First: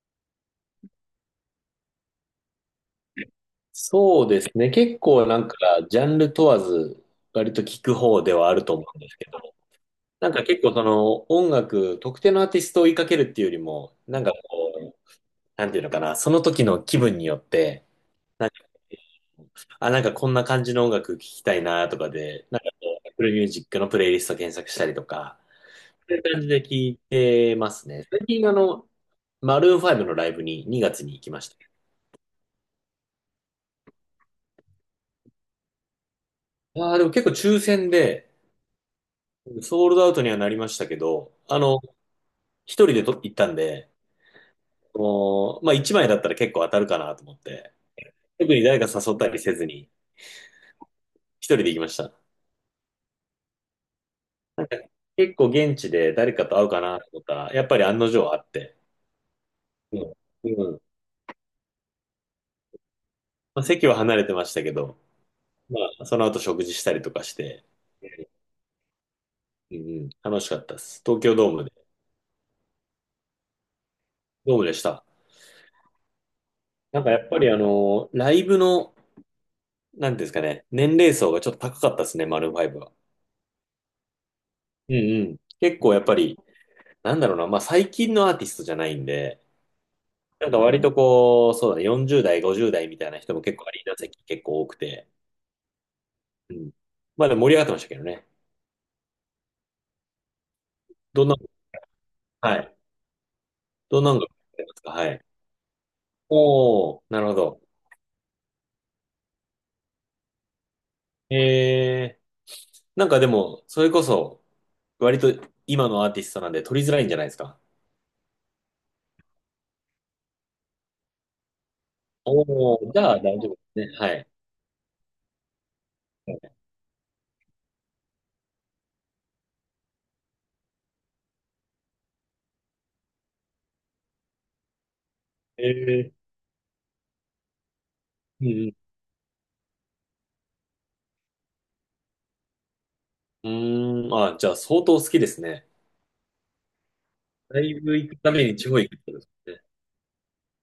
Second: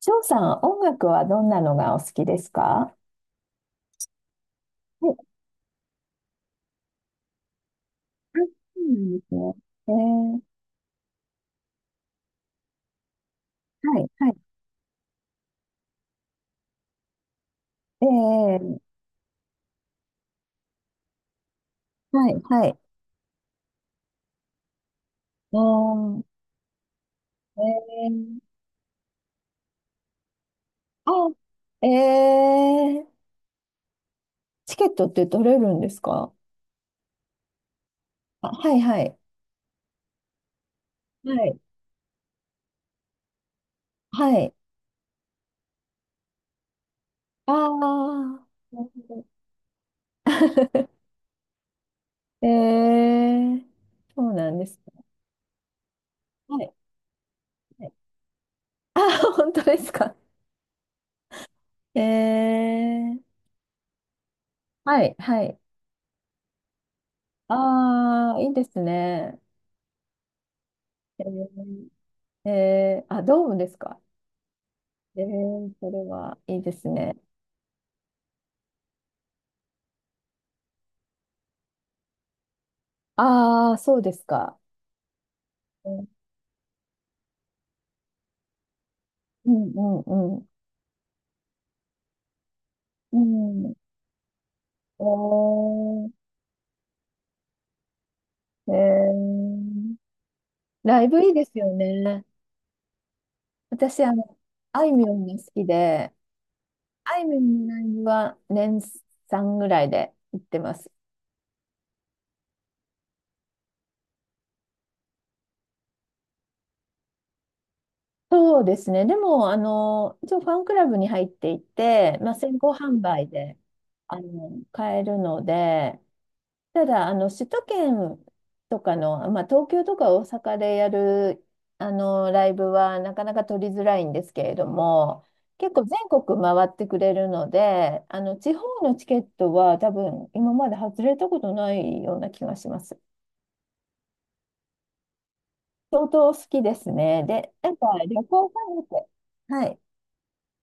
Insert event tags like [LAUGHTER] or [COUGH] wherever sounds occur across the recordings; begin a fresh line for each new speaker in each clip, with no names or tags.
翔さん、音楽はどんなのがお好きですか？
そうですね。結
はい、
構なんか、ジャンル問わず、割と聞く方で
あ、
はあると
そ
思
うな
うんです
んで
け
すね。
ど、
え
なん
ー、
か結構その音楽、特定のアーティストを追いかけるっていうよりも、
はい、
なん
は
か
い、
こう、なんていうのかな、その時の気分によって、
え
なんか、
ー、
あ、なんかこんな感じの音楽聞きたいなとか
はい、
で、なん
は
か
い。
こう、Apple Music のプレイリスト検索したりとか、
う
そう
ー
いう
ん、
感じで聞いて
え
ますね。最
ー、
近あの、マルーン5のライブに2月に行
あ、
きました。
えー、チケットって取れるんですか？
ああ、でも結構抽選で、
あ、はい、はい、
ソールドアウトにはなりましたけど、
はい、
あの、一人でと行ったんで、
はい。
もう、まあ一枚だったら結構当たるかなと思っ
あ
て、
あ、
特に誰
な
か
るほ
誘っ
ど。
たりせずに、
[LAUGHS]
一人で行きました。
えー、そうなんですか。
結構現地で誰か
は
と会う
い、
かなと思ったら、やっぱり
はい。
案の定会って、
あ、本当です
う
か。
ん。うん。
えー、
まあ、席は離れてましたけど、
はい、はい。
まあその後食事したりとかして、
ああ、いいですね。
うんうん、楽しかったです。東
え
京ドームで、
ー、ドームですか。
ドームでした。
それはいいです
なんか
ね。
やっぱりあの、ライブの、なんていうんですかね、年齢層がちょっと高かったですね、マルーンファイブは。
ああ、そうですか。
うんうん。結
う
構やっ
ん
ぱり、なんだろうな、まあ最近のアーティストじゃないんで、
うんうんうん。
なんか割とこう、そうだね、40代、50代みたいな人も結構アリーナ席結構多くて、
お
うん。まあでも盛り上がってましたけどね。
ー、えー、ライブ
どん
いい
な、
ですよね。
はい。ど
私、
んなのがあります
あ
か
いみ
は
ょ
い。
んが好きで、
おー、
あ
な
い
るほ
みょ
ど。
んのライブは年3ぐらいで行ってます。
えー、なんかでも、それこそ、割と今のアーティストなんで取りづらいんじゃないですか。
そうですね。でも、一応ファンクラブに入っていて、まあ、先行
おー、じ
販
ゃあ大
売
丈夫
で
ですね。はい。
買えるので、ただ、首都圏とかの、まあ、東京とか大阪でやる、ライブはなかなか取りづらいんですけれども、
え
結構全
ー、
国回ってくれるので、
う
地方
ん、
のチケットは多分今まで外れたことないような気がします。
うん。うーん、あ、じゃあ相当好きですね。
相当好きですね。で、
ラ
なん
イ
か
ブ行く
旅
ため
行フ
に地方
ァンっ
行くっ
て、
てことですね。
はい。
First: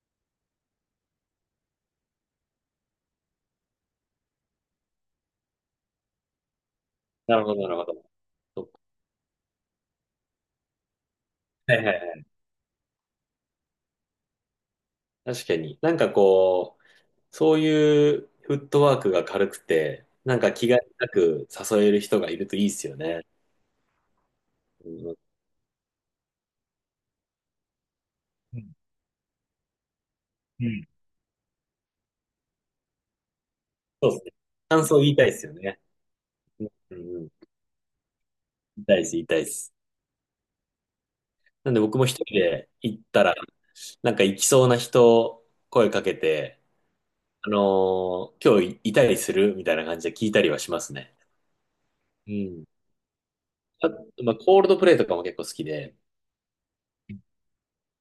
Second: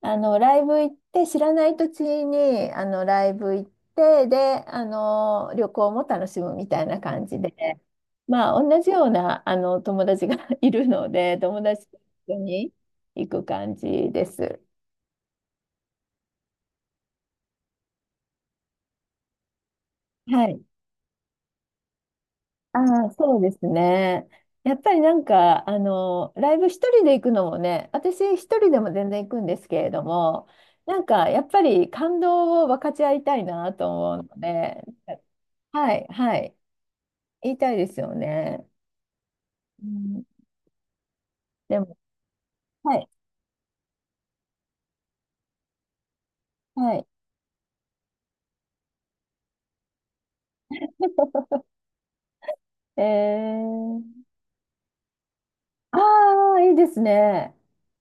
ライブ行って、知らない土地に、ライブ行って、で、旅行も楽しむみたいな感
な
じ
る
で、
ほど、なるほど。
まあ、
そっか
同じような、友達が [LAUGHS] いるので、友
はい
達
は
と
いはい。
一緒に行く感じです。
確かに。なんかこう、そういうフットワークが軽くて、なん
は
か
い。
気兼ねなく誘える人がいるといいですよ
ああ、
ね。
そうですね。やっ
う
ぱり
ん、
な
う
んか、ライブ一人で行くのもね、私一
ん
人でも全然行くんですけれども、
うん
なんか、やっぱり感動を分かち合いたいなと
そうで
思う
すね。
ので、
感想言いたいですよね。
はい、はい。
うんうん。
言いたいですよね。
言いたいです、言いたいです。
うん、
なん
で
で
も、
僕も一人で
は
行っ
い、
たら、なんか行きそうな人、声かけて、
はい。
あのー今日いたりするみたいな感じで聞いたりはしますね。
[LAUGHS]
うん。
え
あ、
ー、
まあ、コールドプレイとかも結構好きで、
ああ、いいですね。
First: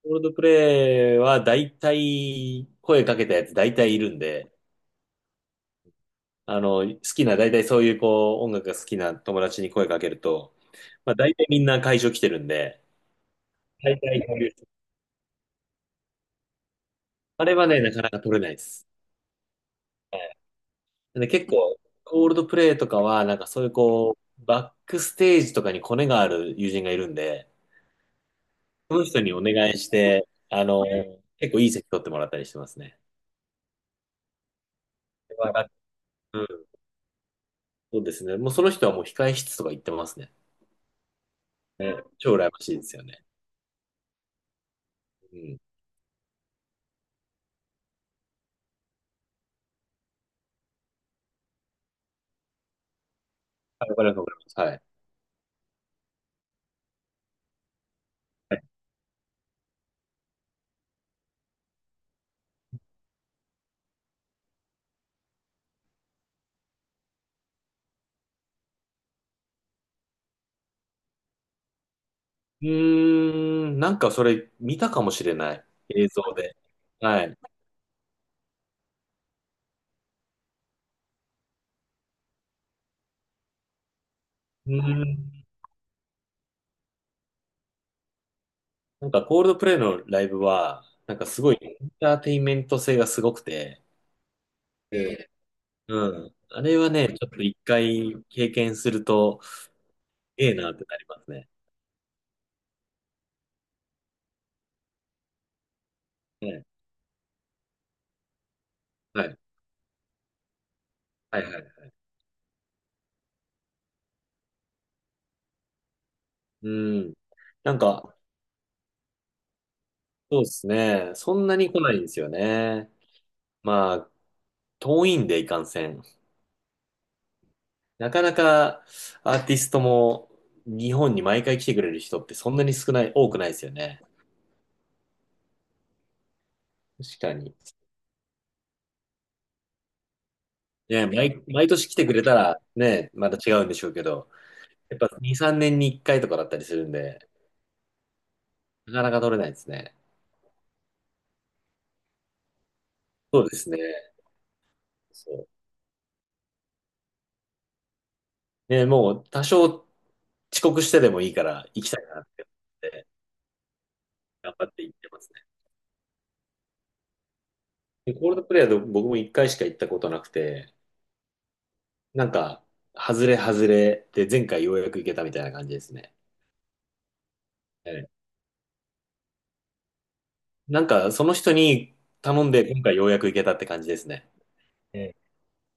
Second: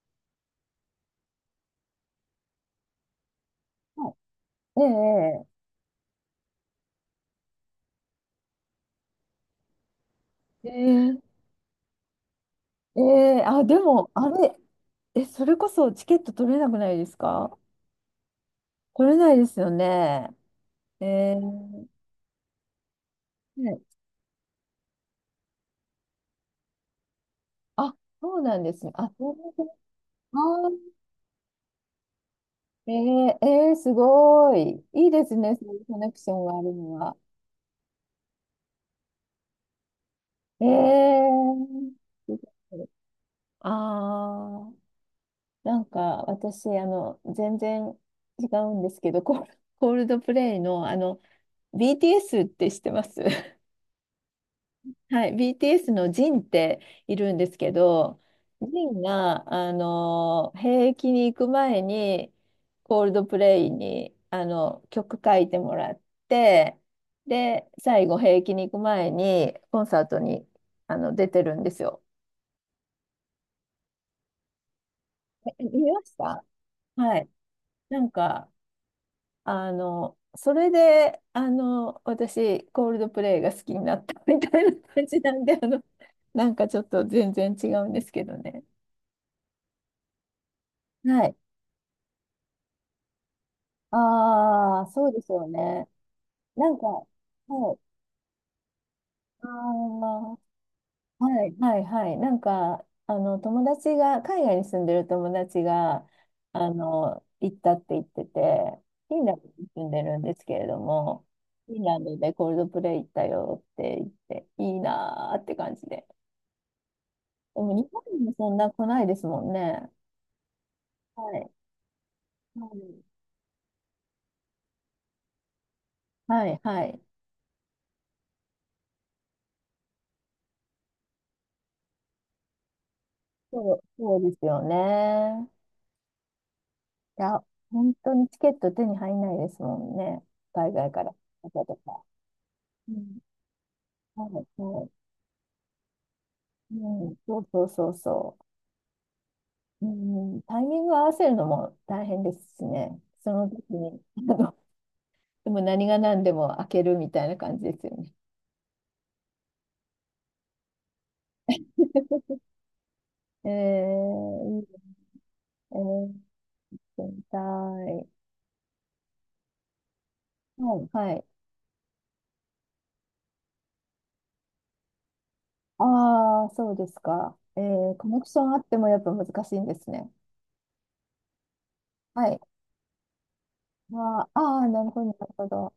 コールドプレイは大体、声かけたやつ大体いる
は
んで、
い。ね
あの、好きな、大体そういうこう、音楽が好きな友達に声かけると、
え、
まあ
え
大
え
体みんな会場来てるんで、
ええ、あ、で
大
も、
体
あ
こういう、
れ、え、それこそチケット取れなくないです
あれ
か？
はね、なかなか取れないです。
取れないですよ
は
ね。
い。で、
え
結構、
ー、
コールドプレイとかは、なんかそ
は
ういう
い。
こう、バックステージとかにコネがある友人がいるんで、
あ、そうなんですね。
その
あ、
人
そ
に
う
お
なんです。
願いして、あの、
あ
結構いい席取ってもらったりしてます
ー、え
ね。
えええすごい。いいです
わ
ね、
か
そ
っ
ういうコネクショ
う
ンがあ
ん、
るのは。
そうですね。もうその人はもう控え室とか行ってますね。
ええ。
ね、超羨ましいですよね。
ああー。
うん。
なんか私、全然違うんですけど、コールドプレイの、BTS って知ってます？ [LAUGHS]
あ、わかります、わかります。はい。
はい、BTS のジンっているんですけど、ジンが、兵役に行く前に、コールドプレイに、曲書いてもらって、で、最後、兵役に行く前に、コンサートに、出てるんですよ。
うーん、なんかそれ見たかもしれな
え、
い。
見ま
映
し
像
た？
で。
は
はい。
い。
う
なんか、それで、私、コールドプレイが好きになったみたいな
ー
感じなん
ん。
で、なんかちょっと全然違うんですけどね。
なんかコールドプレイのライブは、なん
は
か
い。
すごいエンターテインメント性がすごくて、
ああ、
え
そうで
え
すよね。
うん。あ
な
れ
んか、
は
は
ね、ちょっと一
い。
回経験すると、
ああ、
ええなってなります
は
ね。
い。はいはい。なんか、友達が、海外に住んでる友達が、
ええ。
行ったって言ってて、フィ
は
ンラ
い。
ンドに住んでるんですけれども、
はいは
フィン
い。
ランドでコールドプレイ行ったよって言って、いいなーって感じで。
うん。
で
な
も
ん
日本
か、
にもそんな来ないですもんね。
そうですね。
は
そん
い。
なに来ないんですよ
は
ね。
い
まあ、遠いんでいかんせん。
はい、はい。
なかなかアーティストも日本に毎回来てくれる人ってそんなに少ない、多くないですよ
そう、
ね。
そうですよね。
確
い
か
や、
に。
本当にチケット手に入んないですもんね。海外か
ね、
ら来
毎、
た方
毎
と
年来
か。
てくれたら
う
ね、
ん、
また違うんでしょうけ
は
ど、
い、はい。
やっぱ2、3年に1回とかだったりするん
うん、
で、
そうそうそうそ
なかなか取れないです
う。
ね。
うん、タイミング合わせるのも大変ですしね。そ
そ
の
うで
時
すね。
に、あの
そう。
でも何が何でも開けるみたいな感じですよね。
ね、もう多少遅刻してでもいいから行きたいなっ
[LAUGHS]
て思って頑
いい
張
で
って
すね。
行ってますね。
行ってみたい。
でコールドプレイヤーで僕も1回しか行ったことなくて、
はい、はい。
なんか、外れ外れで前回ようやく行けたみたいな感じですね。
ああ、そうですか。コネクションあってもやっぱ難しいんですね。
なんか、その人に
はい。
頼んで、今回ようやく行けたって感じです
あ
ね。
あ、あーなる
え
ほど、な
え、
るほど。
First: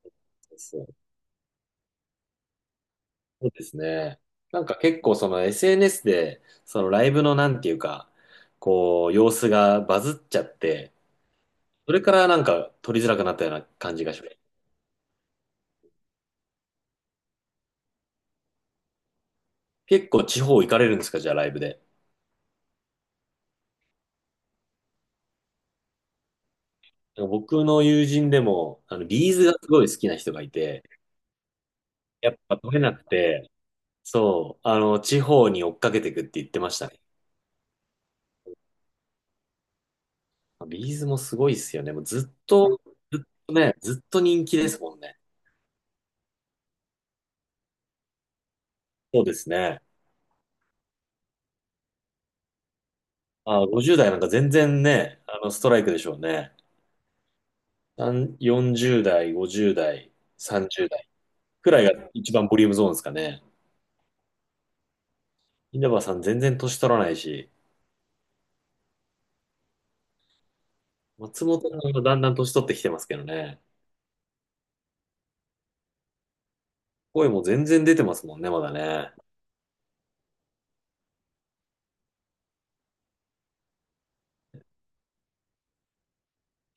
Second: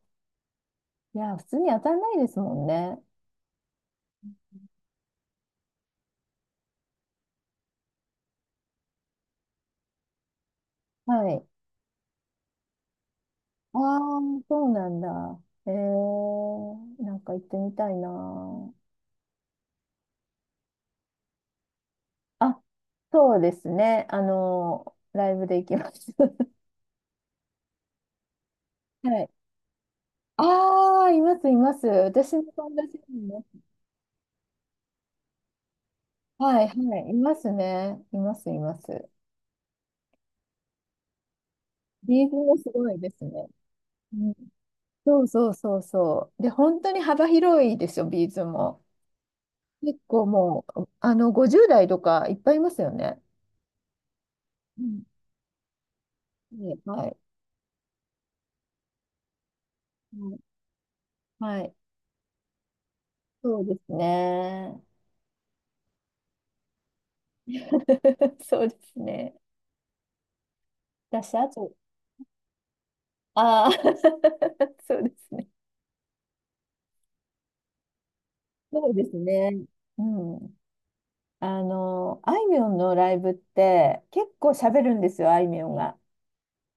そう、
いや、普通に当たんないですもんね。
そうですね。なんか結構その SNS で、そのライブのなんていうか、こう、様子がバズっちゃって、
はい。
それからなんか撮りづらくなったような
あ
感
あ、
じがします。
そうなんだ。なんか行ってみたいな。
結構地方行かれるんですか、じゃあライブで。
あ、そうですね。ライブで行きます。[LAUGHS]
僕の友人でも、あの、
はい。
ビーズがすごい好きな人がいて、
ああ、います、います。
や
私
っ
の
ぱ撮
友
れな
達
く
にも。
て、そう、あの、地方に追っかけてくって言って
はい、
ま
は
した。
い。いますね。います、います。
ビーズもすごいっすよね。もう
リー
ず
ズ
っ
もす
と、
ごいで
ずっ
すね。
とね、ずっと人気ですもんね。
そうそうそうそう。で、本当に幅広いですよ、ビーズも。
そうですね。
結構もう、50代とかいっぱいいますよね。
あ、50代なんか全
う
然
ん。
ね、あの、ストライクでしょうね。
ね、はい。
さん40代、50代、
うん、
30代
はい。は
く
い、
らいが一番ボリュームゾーンですかね。
そうですね。
稲葉さん全然年取らないし、
[LAUGHS] そうですね。私、
松
あ
本
と、
さんがだんだん年取ってきてますけどね。
ああ、[LAUGHS] そうですね。
声も全然出てますもんね、まだ
そうで
ね。
すね。うん。あいみょんのライブって結構喋るんですよ、あいみょんが。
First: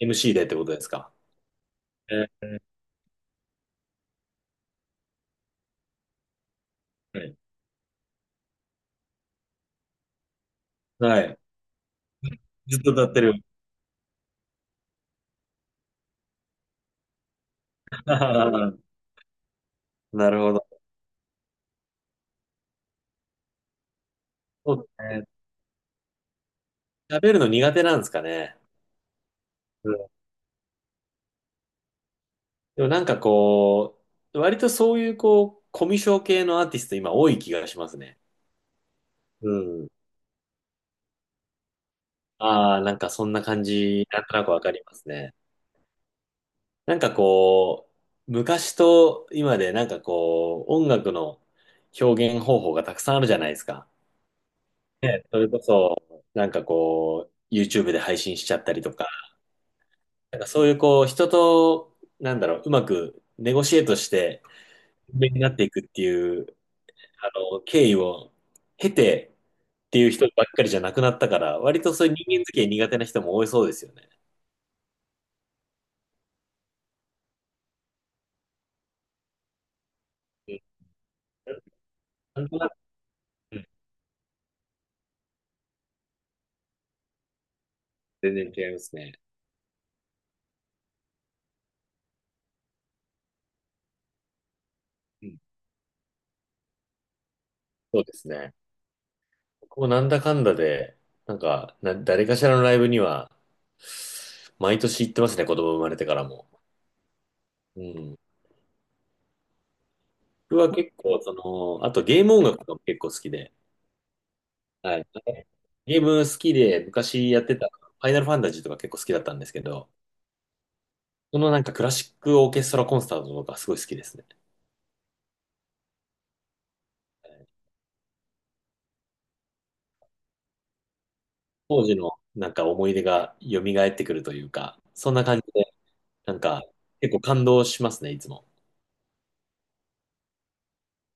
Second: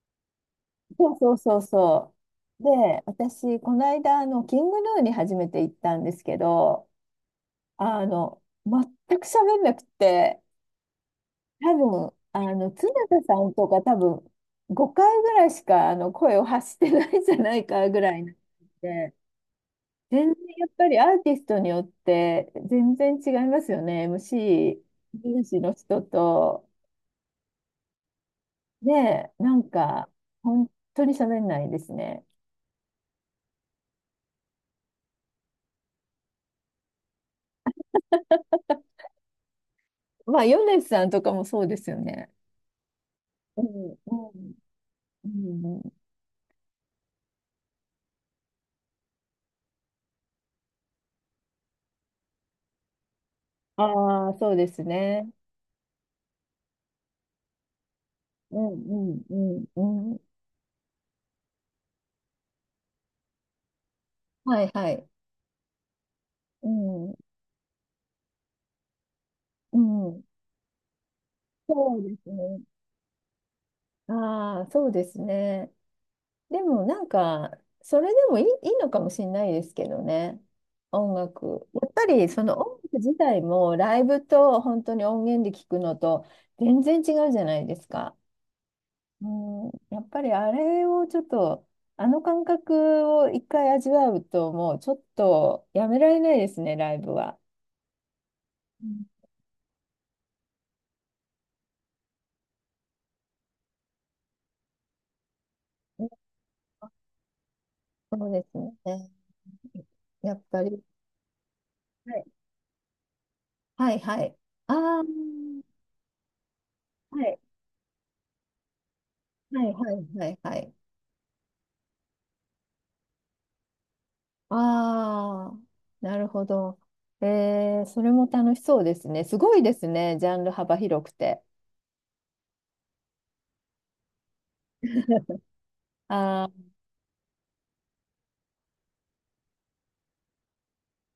MC でってことですか。
そうそうそうそ
えー
う。で、私、この間、キングヌーに初めて行ったんですけど、
はい。
全く喋んなくて、
はい。
多分、
ずっ
常
と歌って
田
る。
さんとか多分、5回ぐらいしか、声を発してないんじゃないかぐ
[LAUGHS]
らいなの
な
で、全
る
然
ほ
や
ど。
っぱりアーティストによって、全然違いますよね。
[LAUGHS] そうです ね。
MC の人と、
喋るの苦手なんですかね。
ねえ、なん
う
か、
ん。
本当に喋んないですね。
でもなんかこう、割とそういうこう、コミュ障系のアーティスト今多い気がしますね。うん。
まあ、米津さんとかもそうですよね。
ああ、なんかそんな
う
感
ん、
じ、
う
なんとなく
ん、
わかります
う
ね。
ん。
なんかこう、昔と今でなんかこう、音楽の表現方法がたくさんあるじゃないですか。
ああ、そうです
ね、
ね。
それこそ、なんかこう、YouTube で配信しちゃ
う
っ
ん、
たりとか、
うん、うん、うん。
なんかそういうこう、人と、なんだろう、うまくネゴシエートして、
はいはい。
有名になっていくっていう、
うん、
あの、経緯を経て、
う
っていう
ん。
人ばっかりじゃなくなったから、割と
そう
そう
で
いう
す
人間付
ね。
き合い苦手な人も多いそうですよね。
ああ、そうですね。でもなんか、それでもいい、いいのかもしれないですけどね。
うん。
音楽。やっぱり
な
そ
んと
の
なく、
音楽自体
うん、
もライブと本当に音源で聞くのと全然違うじゃないですか。
全然違いますね。
うん、やっぱりあれをちょっと、あの感覚を一回味わうともうちょっ
うん。
とやめられないですね、ライブは。
そうですね。
うん。
僕もなんだかんだで、なんか、誰かしらのライブには、毎年行ってますね、子供生まれてからも。うん。
そうですね。やっ
僕
ぱ
は
り。
結構、その、あと
は
ゲ
い
ーム音楽とかも結構好きで、
はいはい。ああ、
は
は
い。ゲーム好きで、昔
い
やってた、ファイナルファンタジーとか結構好きだったんですけ
は
ど、
いはいはいはい。
そのなんかクラシックオーケストラコンサートとかすごい好きですね。
ああ、なるほど。それも楽しそうですね。すごいですね、ジャンル幅広くて。
当時のなんか思い出が蘇ってくるというか、そんな感じで、なん
あ
か
ー
結構感動しますね、いつも。